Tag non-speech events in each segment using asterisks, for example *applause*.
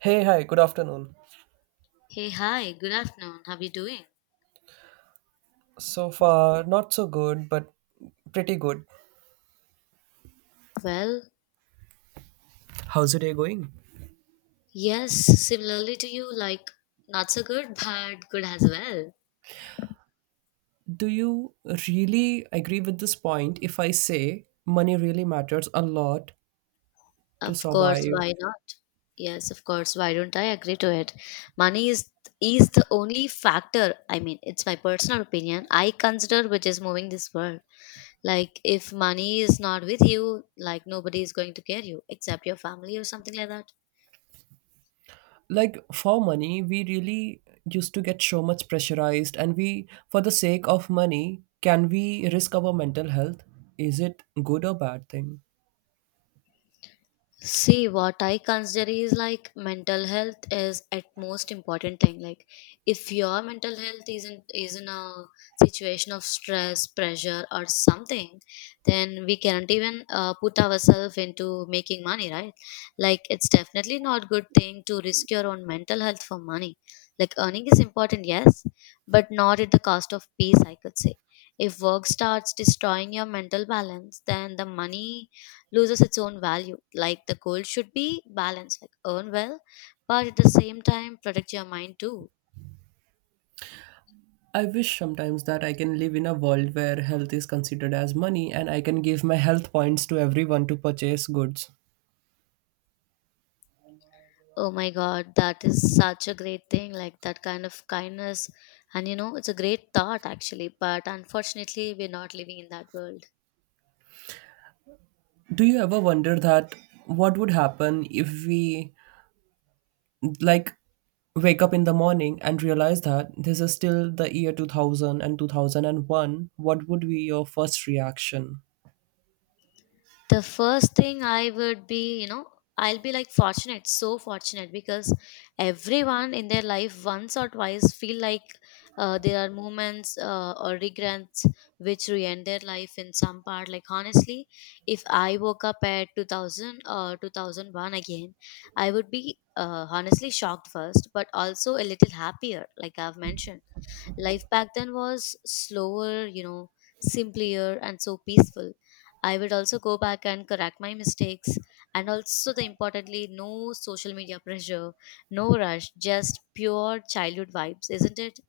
Hey, hi, good afternoon. Hey, hi, good afternoon. How are you doing? So far, not so good, but pretty good. Well, How's your day going? yes, similarly to you, like not so good, *laughs* but good as well. Do you really agree with this point if I say money really matters a lot to Of course, survive? why not? Yes, of course, why don't I agree to it? Money is the only factor, I mean, it's my personal opinion, I consider which is moving this world. Like if money is not with you, like nobody is going to care you except your family or something like that. Like, for money, we really used to get so much pressurized, and we, for the sake of money, can we risk our mental health? Is it good or bad thing? See, what I consider is like mental health is at most important thing. Like, if your mental health is not is in a situation of stress, pressure, or something, then we cannot even put ourselves into making money, right? Like, it's definitely not good thing to risk your own mental health for money. Like, earning is important, yes, but not at the cost of peace. I could say, if work starts destroying your mental balance, then the money loses its own value. Like the goal should be balanced, like earn well, but at the same time protect your mind too. I wish sometimes that I can live in a world where health is considered as money and I can give my health points to everyone to purchase goods. Oh my god, that is such a great thing, like that kind of kindness. And you know, it's a great thought actually, but unfortunately, we're not living in that world. Do you ever wonder that what would happen if we like wake up in the morning and realize that this is still the year two thousand and one? What would be your first reaction? The first thing I would be, you know, I'll be like fortunate, so fortunate because everyone in their life once or twice feel like there are moments or regrets which ruin their life in some part. Like honestly, if I woke up at 2000 or 2001 again, I would be honestly shocked first, but also a little happier, like I've mentioned life back then was slower, you know, simpler and so peaceful. I would also go back and correct my mistakes. And also, the importantly, no social media pressure, no rush, just pure childhood vibes, isn't it?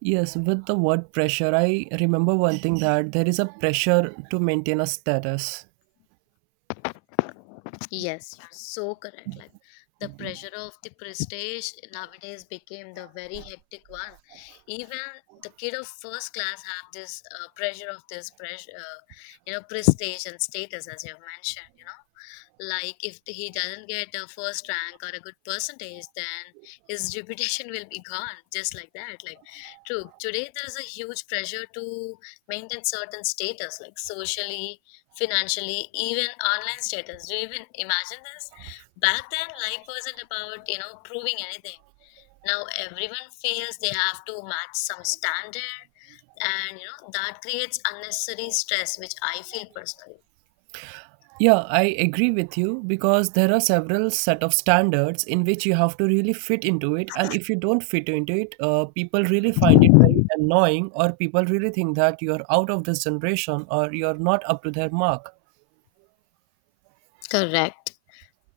Yes, with the word pressure, I remember one thing that there is a pressure to maintain a status. Yes, you're so correct. Like the pressure of the prestige nowadays became the very hectic one. Even the kid of first class have this pressure of this pressure, you know, prestige and status, as you have mentioned. You know, like if he doesn't get a first rank or a good percentage, then his *laughs* reputation will be gone, just like that. Like, true. Today there is a huge pressure to maintain certain status, like socially, financially, even online status. Do you even imagine this? Back then, life wasn't about, you know, proving anything. Now everyone feels they have to match some standard, and, you know, that creates unnecessary stress, which I feel personally. Yeah, I agree with you because there are several set of standards in which you have to really fit into it, and if you don't fit into it, people really find it very annoying, or people really think that you are out of this generation or you are not up to their mark. Correct.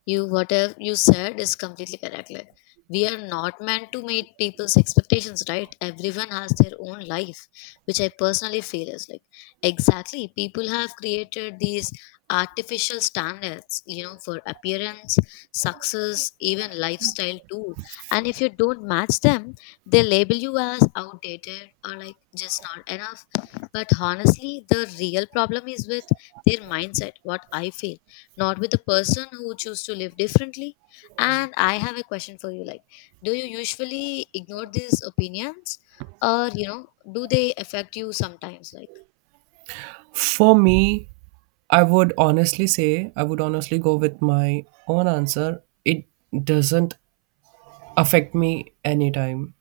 You whatever you said is completely correct. Like, we are not meant to meet people's expectations, right? Everyone has their own life, which I personally feel is like exactly people have created these artificial standards, you know, for appearance, success, even lifestyle too. And if you don't match them, they label you as outdated or like just not enough. But honestly, the real problem is with their mindset, what I feel, not with a person who choose to live differently. And I have a question for you. Like, do you usually ignore these opinions, or, you know, do they affect you sometimes? Like, For me, I would honestly say I would honestly go with my own answer. It doesn't affect me anytime.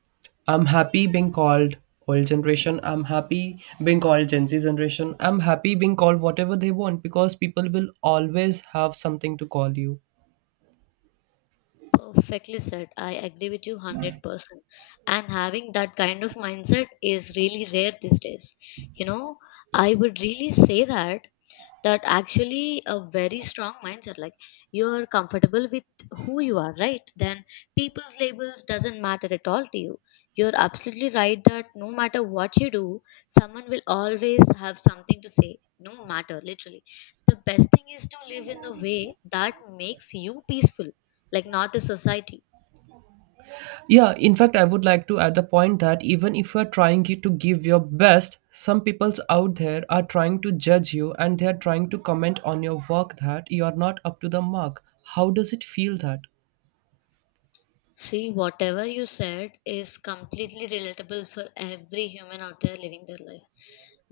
I'm happy being called old generation. I'm happy being called Gen Z generation. I'm happy being called whatever they want because people will always have something to call you. perfectly said, I agree with you 100%. And having that kind of mindset is really rare these days, you know. I would really say that that actually a very strong mindset. Like, you're comfortable with who you are, right? Then people's labels doesn't matter at all to you. You're absolutely right that no matter what you do, someone will always have something to say, no matter literally. The best thing is to live in the way that makes you peaceful, like not the society. Yeah, in fact, I would like to add the point that even if you're trying to give your best, some people's out there are trying to judge you and they're trying to comment on your work that you're not up to the mark. How does it feel that? See, whatever you said is completely relatable for every human out there living their life.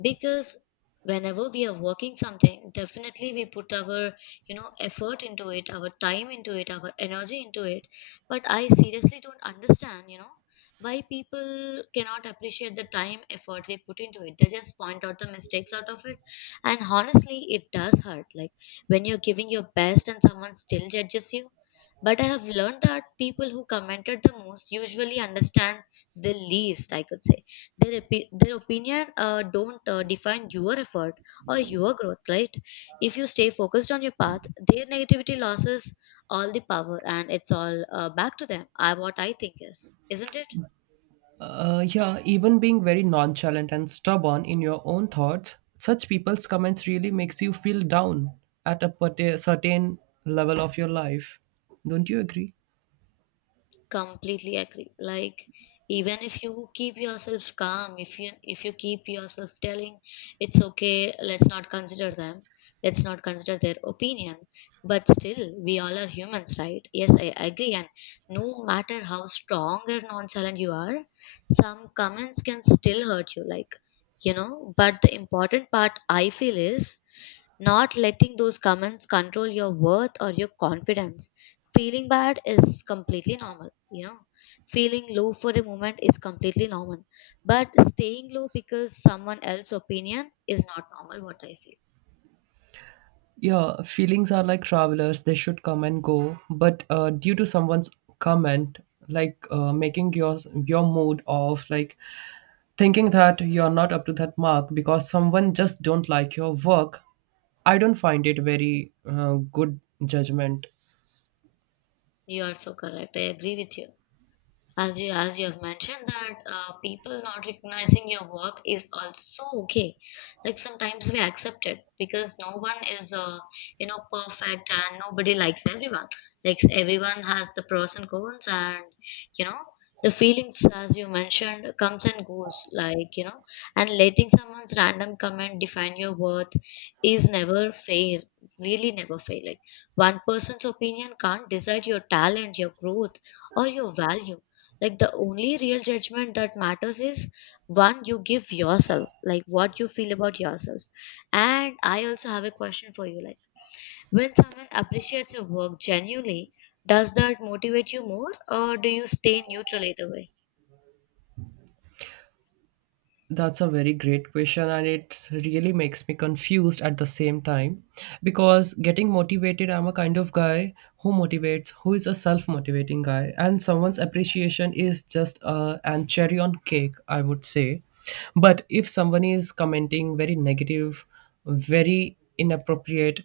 Because whenever we are working something, definitely we put our, you know, effort into it, our time into it, our energy into it. But I seriously don't understand, you know, why people cannot appreciate the time effort we put into it. They just point out the mistakes out of it. And honestly, it does hurt. Like when you're giving your best and someone still judges you, but I have learned that people who commented the most usually understand the least, I could say. Their opinion don't define your effort or your growth, right? If you stay focused on your path, their negativity loses all the power and it's all, back to them, I, what I think is. Isn't it? Yeah, even being very nonchalant and stubborn in your own thoughts, such people's comments really makes you feel down at a certain level of your life. Don't you agree? Completely agree. Like, even if you keep yourself calm, if you keep yourself telling it's okay, let's not consider them, let's not consider their opinion, but still we all are humans, right? Yes, I agree. And no matter how strong or nonchalant you are, some comments can still hurt you. Like, you know, but the important part I feel is not letting those comments control your worth or your confidence. Feeling bad is completely normal. Yeah, feeling low for a moment is completely normal, but staying low because someone else's opinion is not normal, what I feel. Yeah, feelings are like travelers, they should come and go. But due to someone's comment, like making your mood off, like thinking that you're not up to that mark because someone just don't like your work, I don't find it very good judgment. You are so correct. I agree with you. As you have mentioned that people not recognizing your work is also okay. Like, sometimes we accept it because no one is, you know, perfect and nobody likes everyone. Like, everyone has the pros and cons and, you know, the feelings, as you mentioned, comes and goes, like, you know. And letting someone's random comment define your worth is never fair, really never fair. Like, one person's opinion can't decide your talent, your growth, or your value. Like, the only real judgment that matters is one you give yourself, like what you feel about yourself. And I also have a question for you. Like, when someone appreciates your work genuinely, does that motivate you more, or do you stay neutral either way? That's a very great question, and it really makes me confused at the same time because getting motivated, I'm a kind of guy who motivates, who is a self motivating guy, and someone's appreciation is just a and cherry on cake, I would say. But if someone is commenting very negative, very inappropriate,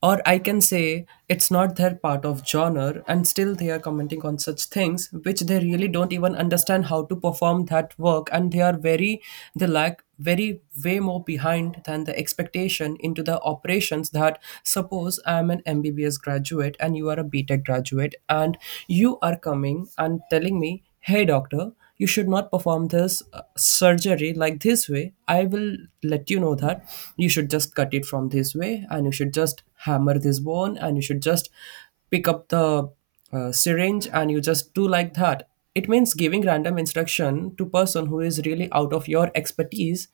or I can say it's not their part of genre and still they are commenting on such things which they really don't even understand how to perform that work and they are very they lack very way more behind than the expectation into the operations that suppose I'm an MBBS graduate and you are a B Tech graduate and you are coming and telling me, hey, doctor, you should not perform this surgery like this way. I will let you know that you should just cut it from this way and you should just hammer this bone and you should just pick up the syringe and you just do like that. It means giving random instruction to person who is really out of your expertise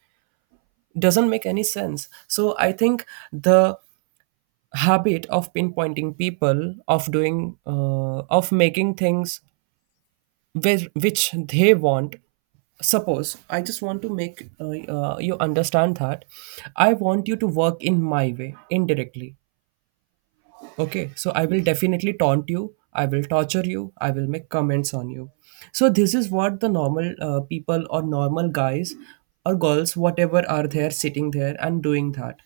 doesn't make any sense. So I think the habit of pinpointing people of doing of making things where, which they want. Suppose I just want to make you understand that I want you to work in my way indirectly. Okay, so I will definitely taunt you, I will torture you, I will make comments on you. So this is what the normal people or normal guys or girls whatever are there sitting there and doing that.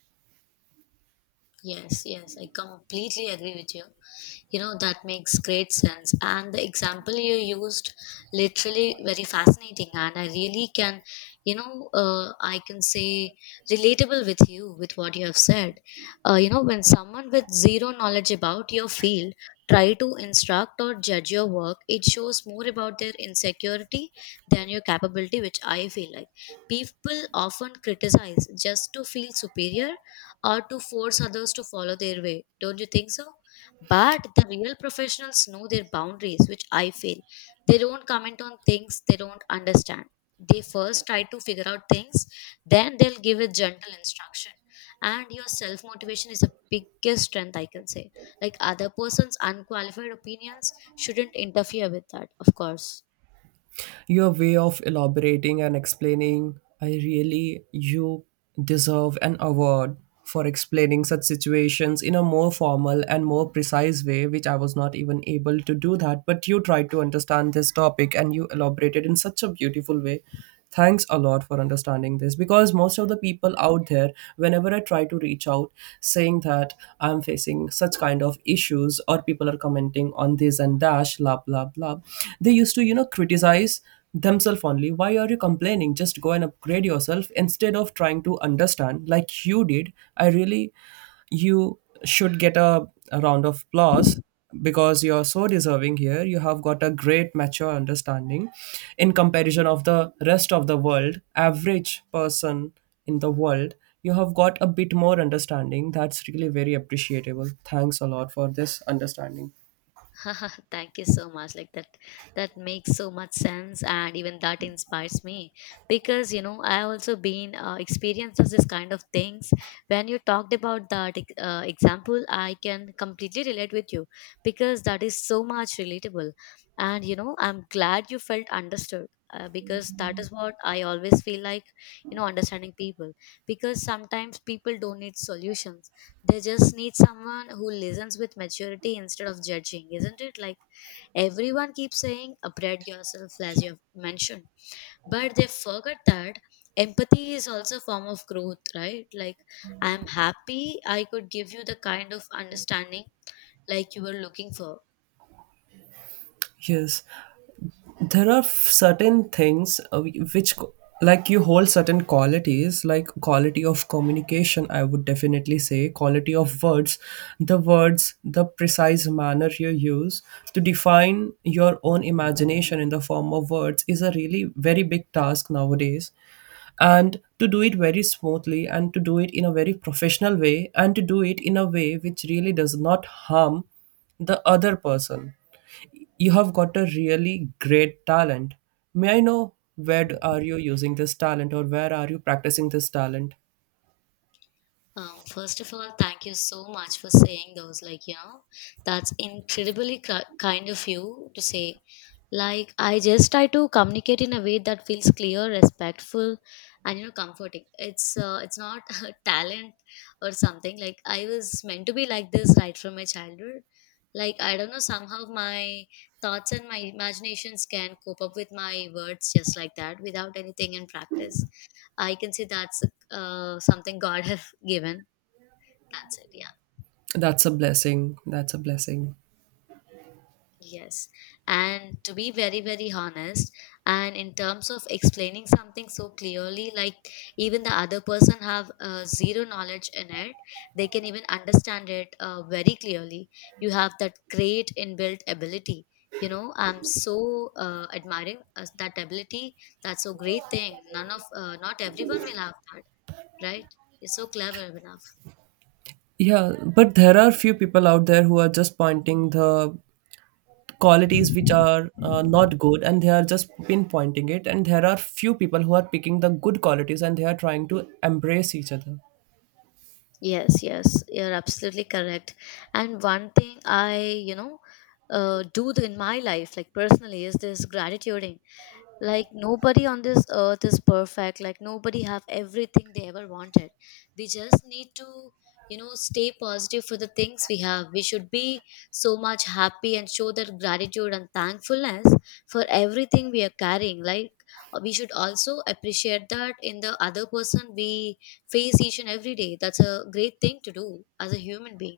Yes, yes, I completely agree with you. You know, that makes great sense, and the example you used literally very fascinating, and I really can, you know, I can say relatable with you with what you have said. You know, when someone with zero knowledge about your field try to instruct or judge your work, it shows more about their insecurity than your capability, which I feel. Like, people often criticize just to feel superior or to force others to follow their way, don't you think so? But the real professionals know their boundaries, which I feel. They don't comment on things they don't understand. They first try to figure out things, then they'll give a gentle instruction. And your self motivation is the biggest strength, I can say. Like, other person's unqualified opinions shouldn't interfere with that, of course. Your way of elaborating and explaining, I really, you deserve an award for explaining such situations in a more formal and more precise way, which I was not even able to do that. But you tried to understand this topic and you elaborated in such a beautiful way. Thanks a lot for understanding this because most of the people out there, whenever I try to reach out saying that I'm facing such kind of issues or people are commenting on this and dash, blah, blah, blah, they used to, you know, criticize themselves only. Why are you complaining? Just go and upgrade yourself instead of trying to understand like you did. I really you should get a round of applause because you're so deserving here. You have got a great mature understanding in comparison of the rest of the world average person in the world. You have got a bit more understanding. That's really very appreciable. Thanks a lot for this understanding. *laughs* Thank you so much. Like that, that makes so much sense, and even that inspires me because you know I also been experienced this kind of things. When you talked about that example, I can completely relate with you because that is so much relatable, and you know I'm glad you felt understood. Because that is what I always feel like, you know, understanding people. Because sometimes people don't need solutions, they just need someone who listens with maturity instead of judging, isn't it? Like, everyone keeps saying upgrade yourself, as you have mentioned, but they forget that empathy is also a form of growth, right? Like, I'm happy I could give you the kind of understanding like you were looking for. Yes, there are certain things like you hold certain qualities like quality of communication. I would definitely say quality of words, the words, the precise manner you use to define your own imagination in the form of words is a really very big task nowadays, and to do it very smoothly and to do it in a very professional way and to do it in a way which really does not harm the other person. You have got a really great talent. May I know where are you using this talent or where are you practicing this talent? First of all, thank you so much for saying those. Like, you know, that's incredibly kind of you to say. Like, I just try to communicate in a way that feels clear, respectful, and you know, comforting. It's not *laughs* a talent or something. Like, I was meant to be like this right from my childhood. Like, I don't know. Somehow, my thoughts and my imaginations can cope up with my words just like that without anything in practice. I can say that's, something God *laughs* have given, that's it, yeah. That's a blessing, that's a blessing. Yes. And to be very, very honest, and in terms of explaining something so clearly, like even the other person have zero knowledge in it, they can even understand it very clearly. You have that great inbuilt ability. You know, I'm so admiring that ability. That's a great thing. None of, not everyone will have that, right? You're so clever, Abhinav. Yeah, but there are few people out there who are just pointing the qualities which are not good and they are just pinpointing it, and there are few people who are picking the good qualities and they are trying to embrace each other. Yes, yes, you're absolutely correct. And one thing I do in my life, like personally, is this gratitude. Like nobody on this earth is perfect, like nobody have everything they ever wanted. We just need to, you know, stay positive for the things we have. We should be so much happy and show that gratitude and thankfulness for everything we are carrying. Like we should also appreciate that in the other person we face each and every day. That's a great thing to do as a human being.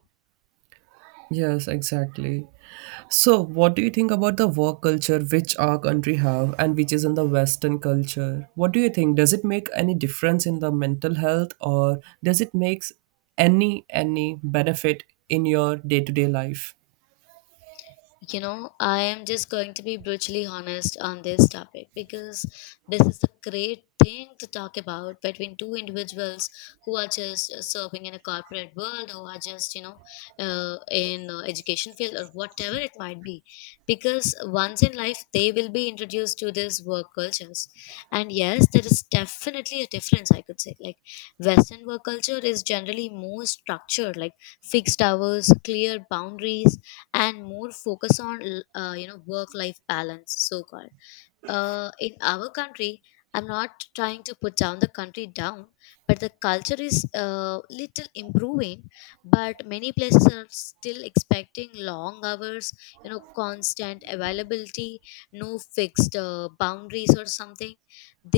Yes, exactly. So what do you think about the work culture which our country have and which is in the western culture? What do you think, does it make any difference in the mental health or does it makes any benefit in your day-to-day life? You know, I am just going to be brutally honest on this topic, because this is a great thing to talk about between two individuals who are just serving in a corporate world, who are just, you know, in education field or whatever it might be. Because once in life, they will be introduced to this work cultures. And yes, there is definitely a difference, I could say. Like, Western work culture is generally more structured, like fixed hours, clear boundaries and more focus on you know, work life balance, so called. In our country, I'm not trying to put down the country down, but the culture is little improving, but many places are still expecting long hours, you know, constant availability, no fixed boundaries or something.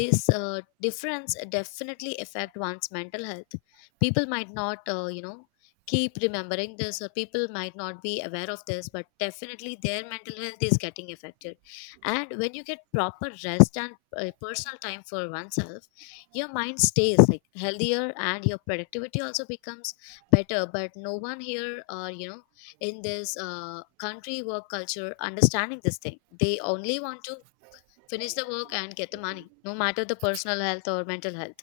This difference definitely affect one's mental health. People might not, keep remembering this, or people might not be aware of this, but definitely their mental health is getting affected. And when you get proper rest and personal time for oneself, your mind stays like healthier and your productivity also becomes better. But no one here, or you know, in this country work culture, understanding this thing, they only want to finish the work and get the money, no matter the personal health or mental health.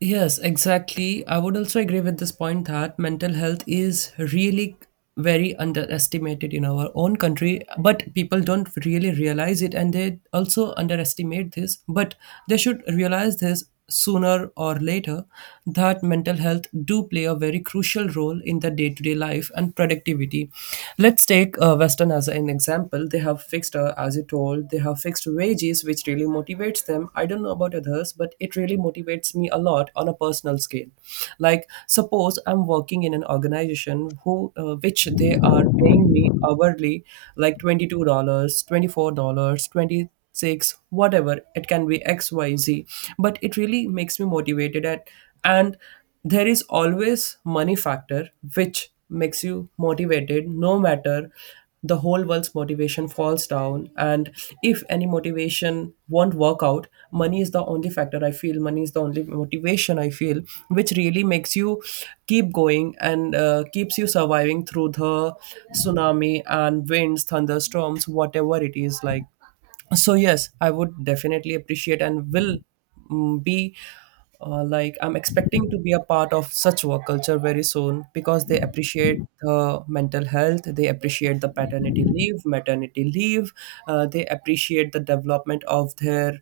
Yes, exactly. I would also agree with this point that mental health is really very underestimated in our own country, but people don't really realize it and they also underestimate this. But they should realize this sooner or later that mental health do play a very crucial role in the day-to-day life and productivity. Let's take western as an example. They have fixed as you told, they have fixed wages, which really motivates them. I don't know about others, but it really motivates me a lot on a personal scale. Like, suppose I'm working in an organization who, which they are paying me hourly, like $22, $24, 26, whatever it can be, xyz, but it really makes me motivated at. And there is always money factor which makes you motivated no matter the whole world's motivation falls down, and if any motivation won't work out, money is the only factor I feel, money is the only motivation I feel, which really makes you keep going and keeps you surviving through the tsunami and winds, thunderstorms, whatever it is. Like, so yes, I would definitely appreciate and will be like I'm expecting to be a part of such work culture very soon because they appreciate mental health, they appreciate the paternity leave, maternity leave, they appreciate the development of their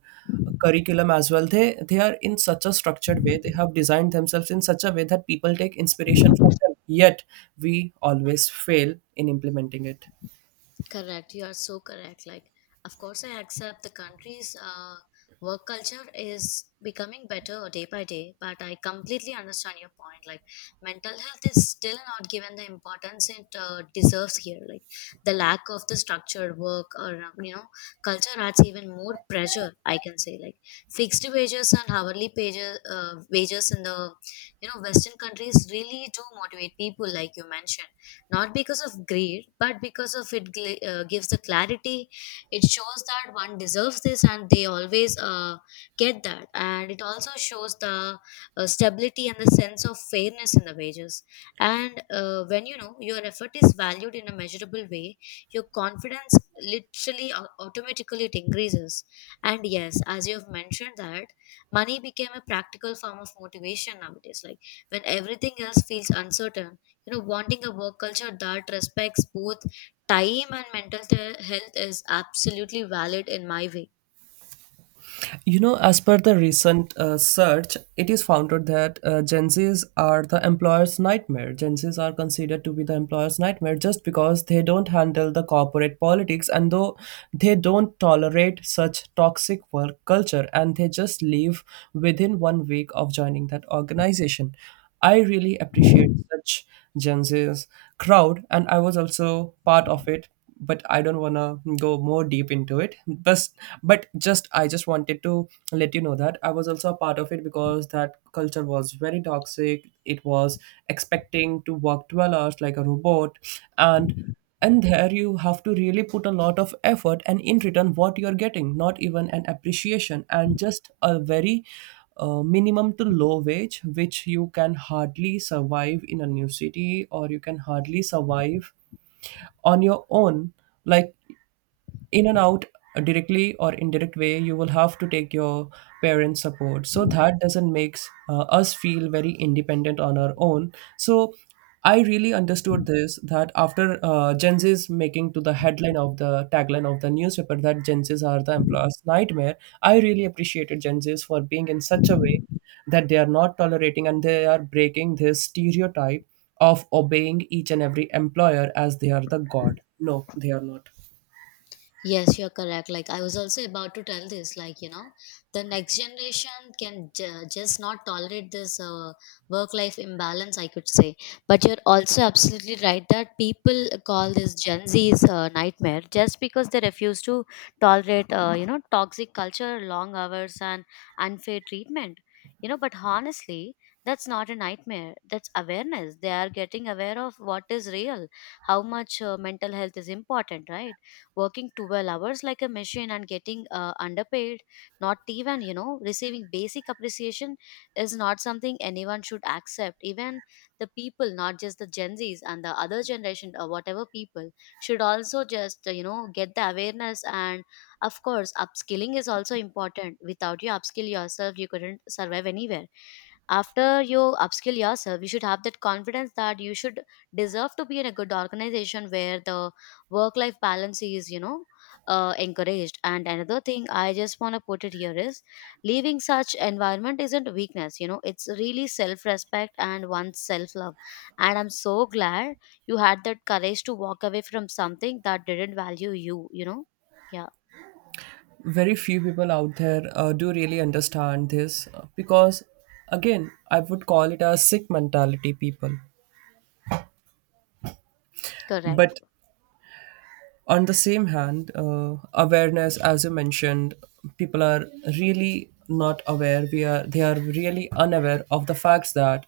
curriculum as well. They are in such a structured way, they have designed themselves in such a way that people take inspiration from them, yet we always fail in implementing it. Correct. You are so correct. Like, of course, I accept the country's work culture is becoming better day by day, but I completely understand your point. Like, mental health is still not given the importance it deserves here. Like, the lack of the structured work or, you know, culture adds even more pressure, I can say. Like, fixed wages and hourly wages in the, you know, Western countries really do motivate people, like you mentioned. Not because of greed, but because of it gives the clarity. It shows that one deserves this and they always get that. And it also shows the stability and the sense of fairness in the wages. And when you know your effort is valued in a measurable way, your confidence literally automatically it increases. And yes, as you have mentioned that money became a practical form of motivation nowadays. Like when everything else feels uncertain, you know, wanting a work culture that respects both time and mental health is absolutely valid in my way. You know, as per the recent search, it is found out that Gen Zs are the employer's nightmare. Gen Zs are considered to be the employer's nightmare just because they don't handle the corporate politics and though they don't tolerate such toxic work culture and they just leave within 1 week of joining that organization. I really appreciate such Gen Z's crowd and I was also part of it, but I don't want to go more deep into it. But just I just wanted to let you know that I was also a part of it because that culture was very toxic. It was expecting to work 12 hours like a robot, and and there you have to really put a lot of effort, and in return what you're getting, not even an appreciation, and just a very minimum to low wage which you can hardly survive in a new city, or you can hardly survive on your own, like in and out. Directly or indirect way, you will have to take your parents support, so that doesn't makes us feel very independent on our own. So I really understood this, that after Gen Z is making to the headline of the tagline of the newspaper that Gen Z's are the employer's nightmare, I really appreciated Gen Z's for being in such a way that they are not tolerating and they are breaking this stereotype of obeying each and every employer as they are the god. No, they are not. Yes, you're correct. Like, I was also about to tell this, like, you know, the next generation can just not tolerate this work life imbalance, I could say. But you're also absolutely right that people call this Gen Z's nightmare just because they refuse to tolerate, you know, toxic culture, long hours, and unfair treatment. You know, but honestly, that's not a nightmare. That's awareness. They are getting aware of what is real, how much mental health is important, right? Working 12 hours like a machine and getting underpaid, not even, you know, receiving basic appreciation, is not something anyone should accept. Even the people, not just the Gen Zs and the other generation or whatever people, should also just, you know, get the awareness. And of course, upskilling is also important. Without you upskill yourself, you couldn't survive anywhere. After you upskill yourself, you should have that confidence that you should deserve to be in a good organization where the work life balance is, you know, encouraged. And another thing I just want to put it here is, leaving such environment isn't weakness, you know, it's really self respect and one's self love. And I'm so glad you had that courage to walk away from something that didn't value you, you know. Yeah, Very few people out there do really understand this, because, again, I would call it a sick mentality people. correct. But on the same hand, awareness, as you mentioned, people are really not aware. We are They are really unaware of the facts that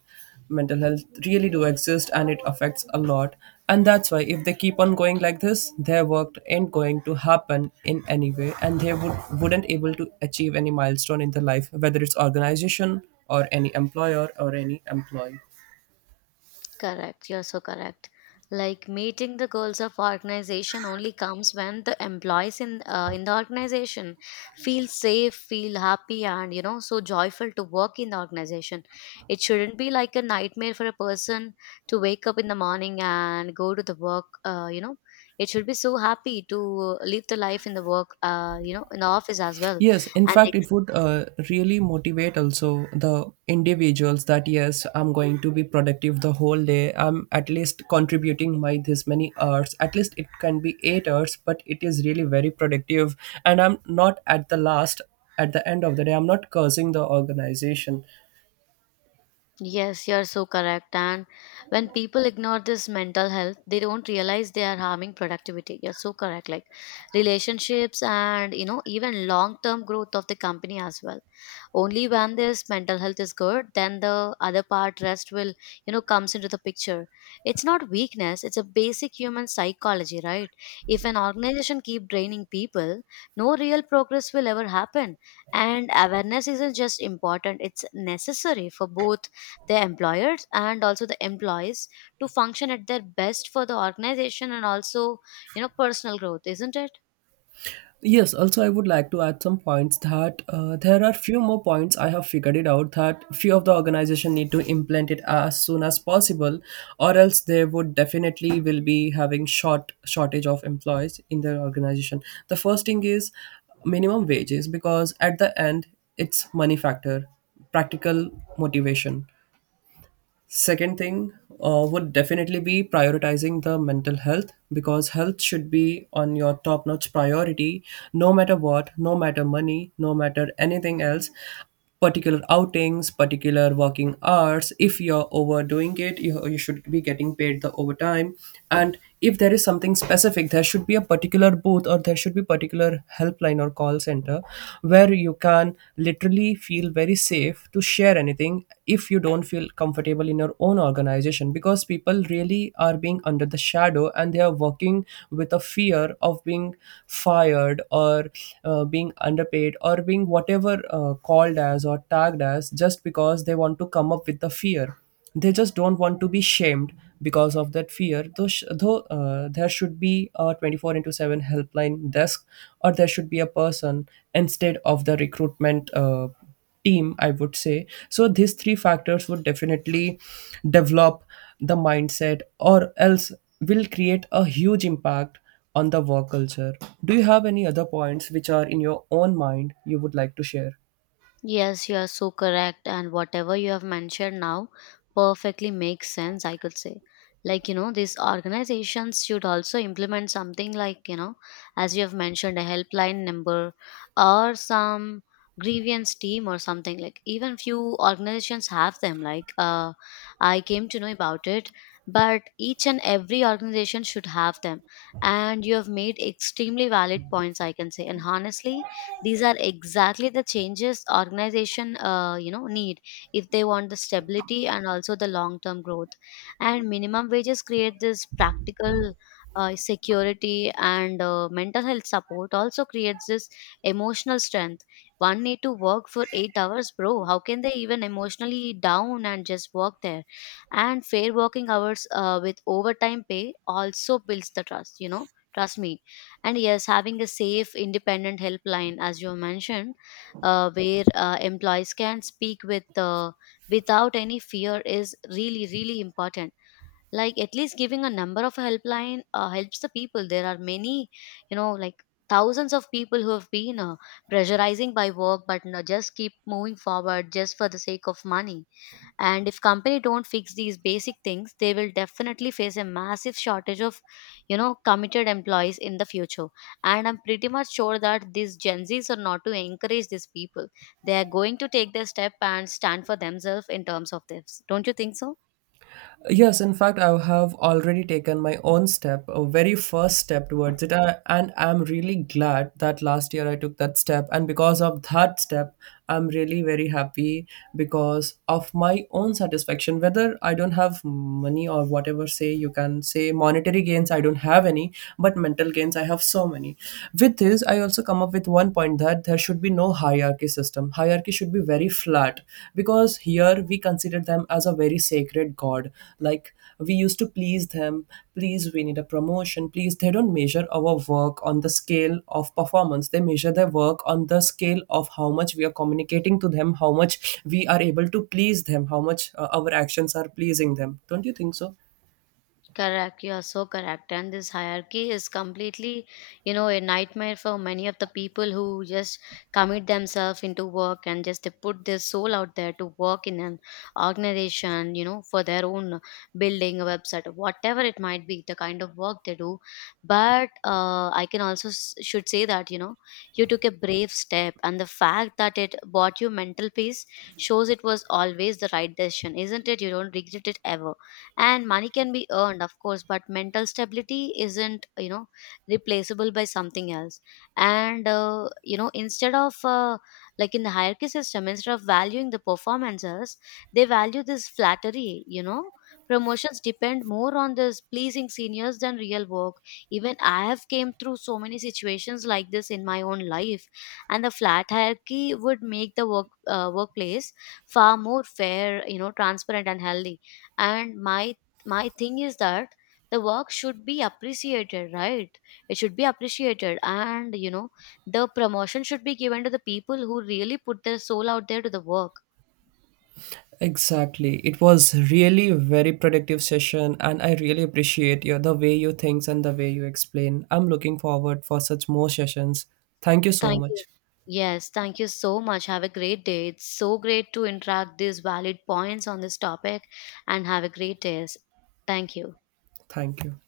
mental health really do exist and it affects a lot. And that's why if they keep on going like this, their work ain't going to happen in any way, and they wouldn't able to achieve any milestone in their life, whether it's organization or any employer or any employee. Correct, you're so correct. Like meeting the goals of organization only comes when the employees in the organization feel safe, feel happy, and you know, so joyful to work in the organization. It shouldn't be like a nightmare for a person to wake up in the morning and go to the work. You know, it should be so happy to live the life in the work. You know, in the office as well, Yes, in and fact, it would really motivate also the individuals that yes, I'm going to be productive the whole day. I'm at least contributing my this many hours. At least it can be 8 hours, but it is really very productive. And I'm not at the last, at the end of the day, I'm not cursing the organization. yes, you're so correct. And when people ignore this mental health, they don't realize they are harming productivity. You're so correct. Like relationships and, you know, even long term growth of the company as well. Only when this mental health is good, then the other part rest will, you know, comes into the picture. It's not weakness, it's a basic human psychology, right? If an organization keep draining people, no real progress will ever happen. And awareness isn't just important, it's necessary for both the employers and also the employees, to function at their best for the organization and also, you know, personal growth, isn't it? Yes, also I would like to add some points that there are few more points I have figured it out that few of the organization need to implement it as soon as possible, or else they would definitely will be having shortage of employees in their organization. The first thing is minimum wages, because at the end it's money factor, practical motivation. Second thing, would definitely be prioritizing the mental health, because health should be on your top notch priority no matter what, no matter money, no matter anything else. Particular outings, particular working hours. If you're overdoing it, you should be getting paid the overtime. And if there is something specific, there should be a particular booth, or there should be particular helpline or call center where you can literally feel very safe to share anything if you don't feel comfortable in your own organization, because people really are being under the shadow and they are working with a fear of being fired, or being underpaid, or being whatever called as or tagged as, just because they want to come up with the fear, they just don't want to be shamed. Because of that fear though, though there should be a 24 into 7 helpline desk, or there should be a person instead of the recruitment team, I would say. So these three factors would definitely develop the mindset, or else will create a huge impact on the work culture. Do you have any other points which are in your own mind you would like to share? Yes, you are so correct. And whatever you have mentioned now perfectly makes sense, I could say. Like, you know, these organizations should also implement something like, you know, as you have mentioned, a helpline number or some grievance team or something. Like even few organizations have them, like uh, I came to know about it, but each and every organization should have them. And you have made extremely valid points, I can say. And honestly, these are exactly the changes organization you know need, if they want the stability and also the long term growth. And minimum wages create this practical security, and mental health support also creates this emotional strength. One need to work for 8 hours, bro. How can they even emotionally down and just work there? And fair working hours with overtime pay also builds the trust. You know, trust me. And yes, having a safe, independent helpline, as you mentioned, where employees can speak without any fear, is really, really important. Like at least giving a number of helpline helps the people. There are many, you know, like thousands of people who have been pressurizing by work, but no, just keep moving forward just for the sake of money. And if company don't fix these basic things, they will definitely face a massive shortage of, you know, committed employees in the future. And I'm pretty much sure that these Gen Z's are not to encourage these people. They are going to take their step and stand for themselves in terms of this, don't you think so? Yes, in fact, I have already taken my own step, a very first step towards it. I, and I'm really glad that last year I took that step. And because of that step, I'm really very happy because of my own satisfaction. Whether I don't have money or whatever, say you can say monetary gains, I don't have any, but mental gains, I have so many. With this, I also come up with one point that there should be no hierarchy system. Hierarchy should be very flat, because here we consider them as a very sacred god, like, we used to please them. Please, we need a promotion, please. They don't measure our work on the scale of performance, they measure their work on the scale of how much we are communicating to them, how much we are able to please them, how much our actions are pleasing them. Don't you think so? Correct. You are so correct. And this hierarchy is completely, you know, a nightmare for many of the people who just commit themselves into work, and just they put their soul out there to work in an organization, you know, for their own building, a website, or whatever it might be, the kind of work they do. But I can also should say that, you know, you took a brave step, and the fact that it bought you mental peace shows it was always the right decision, isn't it? You don't regret it ever. And money can be earned of course, but mental stability isn't, you know, replaceable by something else. And instead of, like in the hierarchy system, instead of valuing the performances, they value this flattery, you know. Promotions depend more on this pleasing seniors than real work. Even I have came through so many situations like this in my own life. And the flat hierarchy would make the workplace far more fair, you know, transparent and healthy. And my thing is that the work should be appreciated, right? It should be appreciated. And you know, the promotion should be given to the people who really put their soul out there to the work. Exactly. It was really a very productive session and I really appreciate your the way you think and the way you explain. I'm looking forward for such more sessions. Thank you so Thank you. much. Yes, thank you so much, have a great day. It's so great to interact these valid points on this topic. And have a great day. Thank you. Thank you.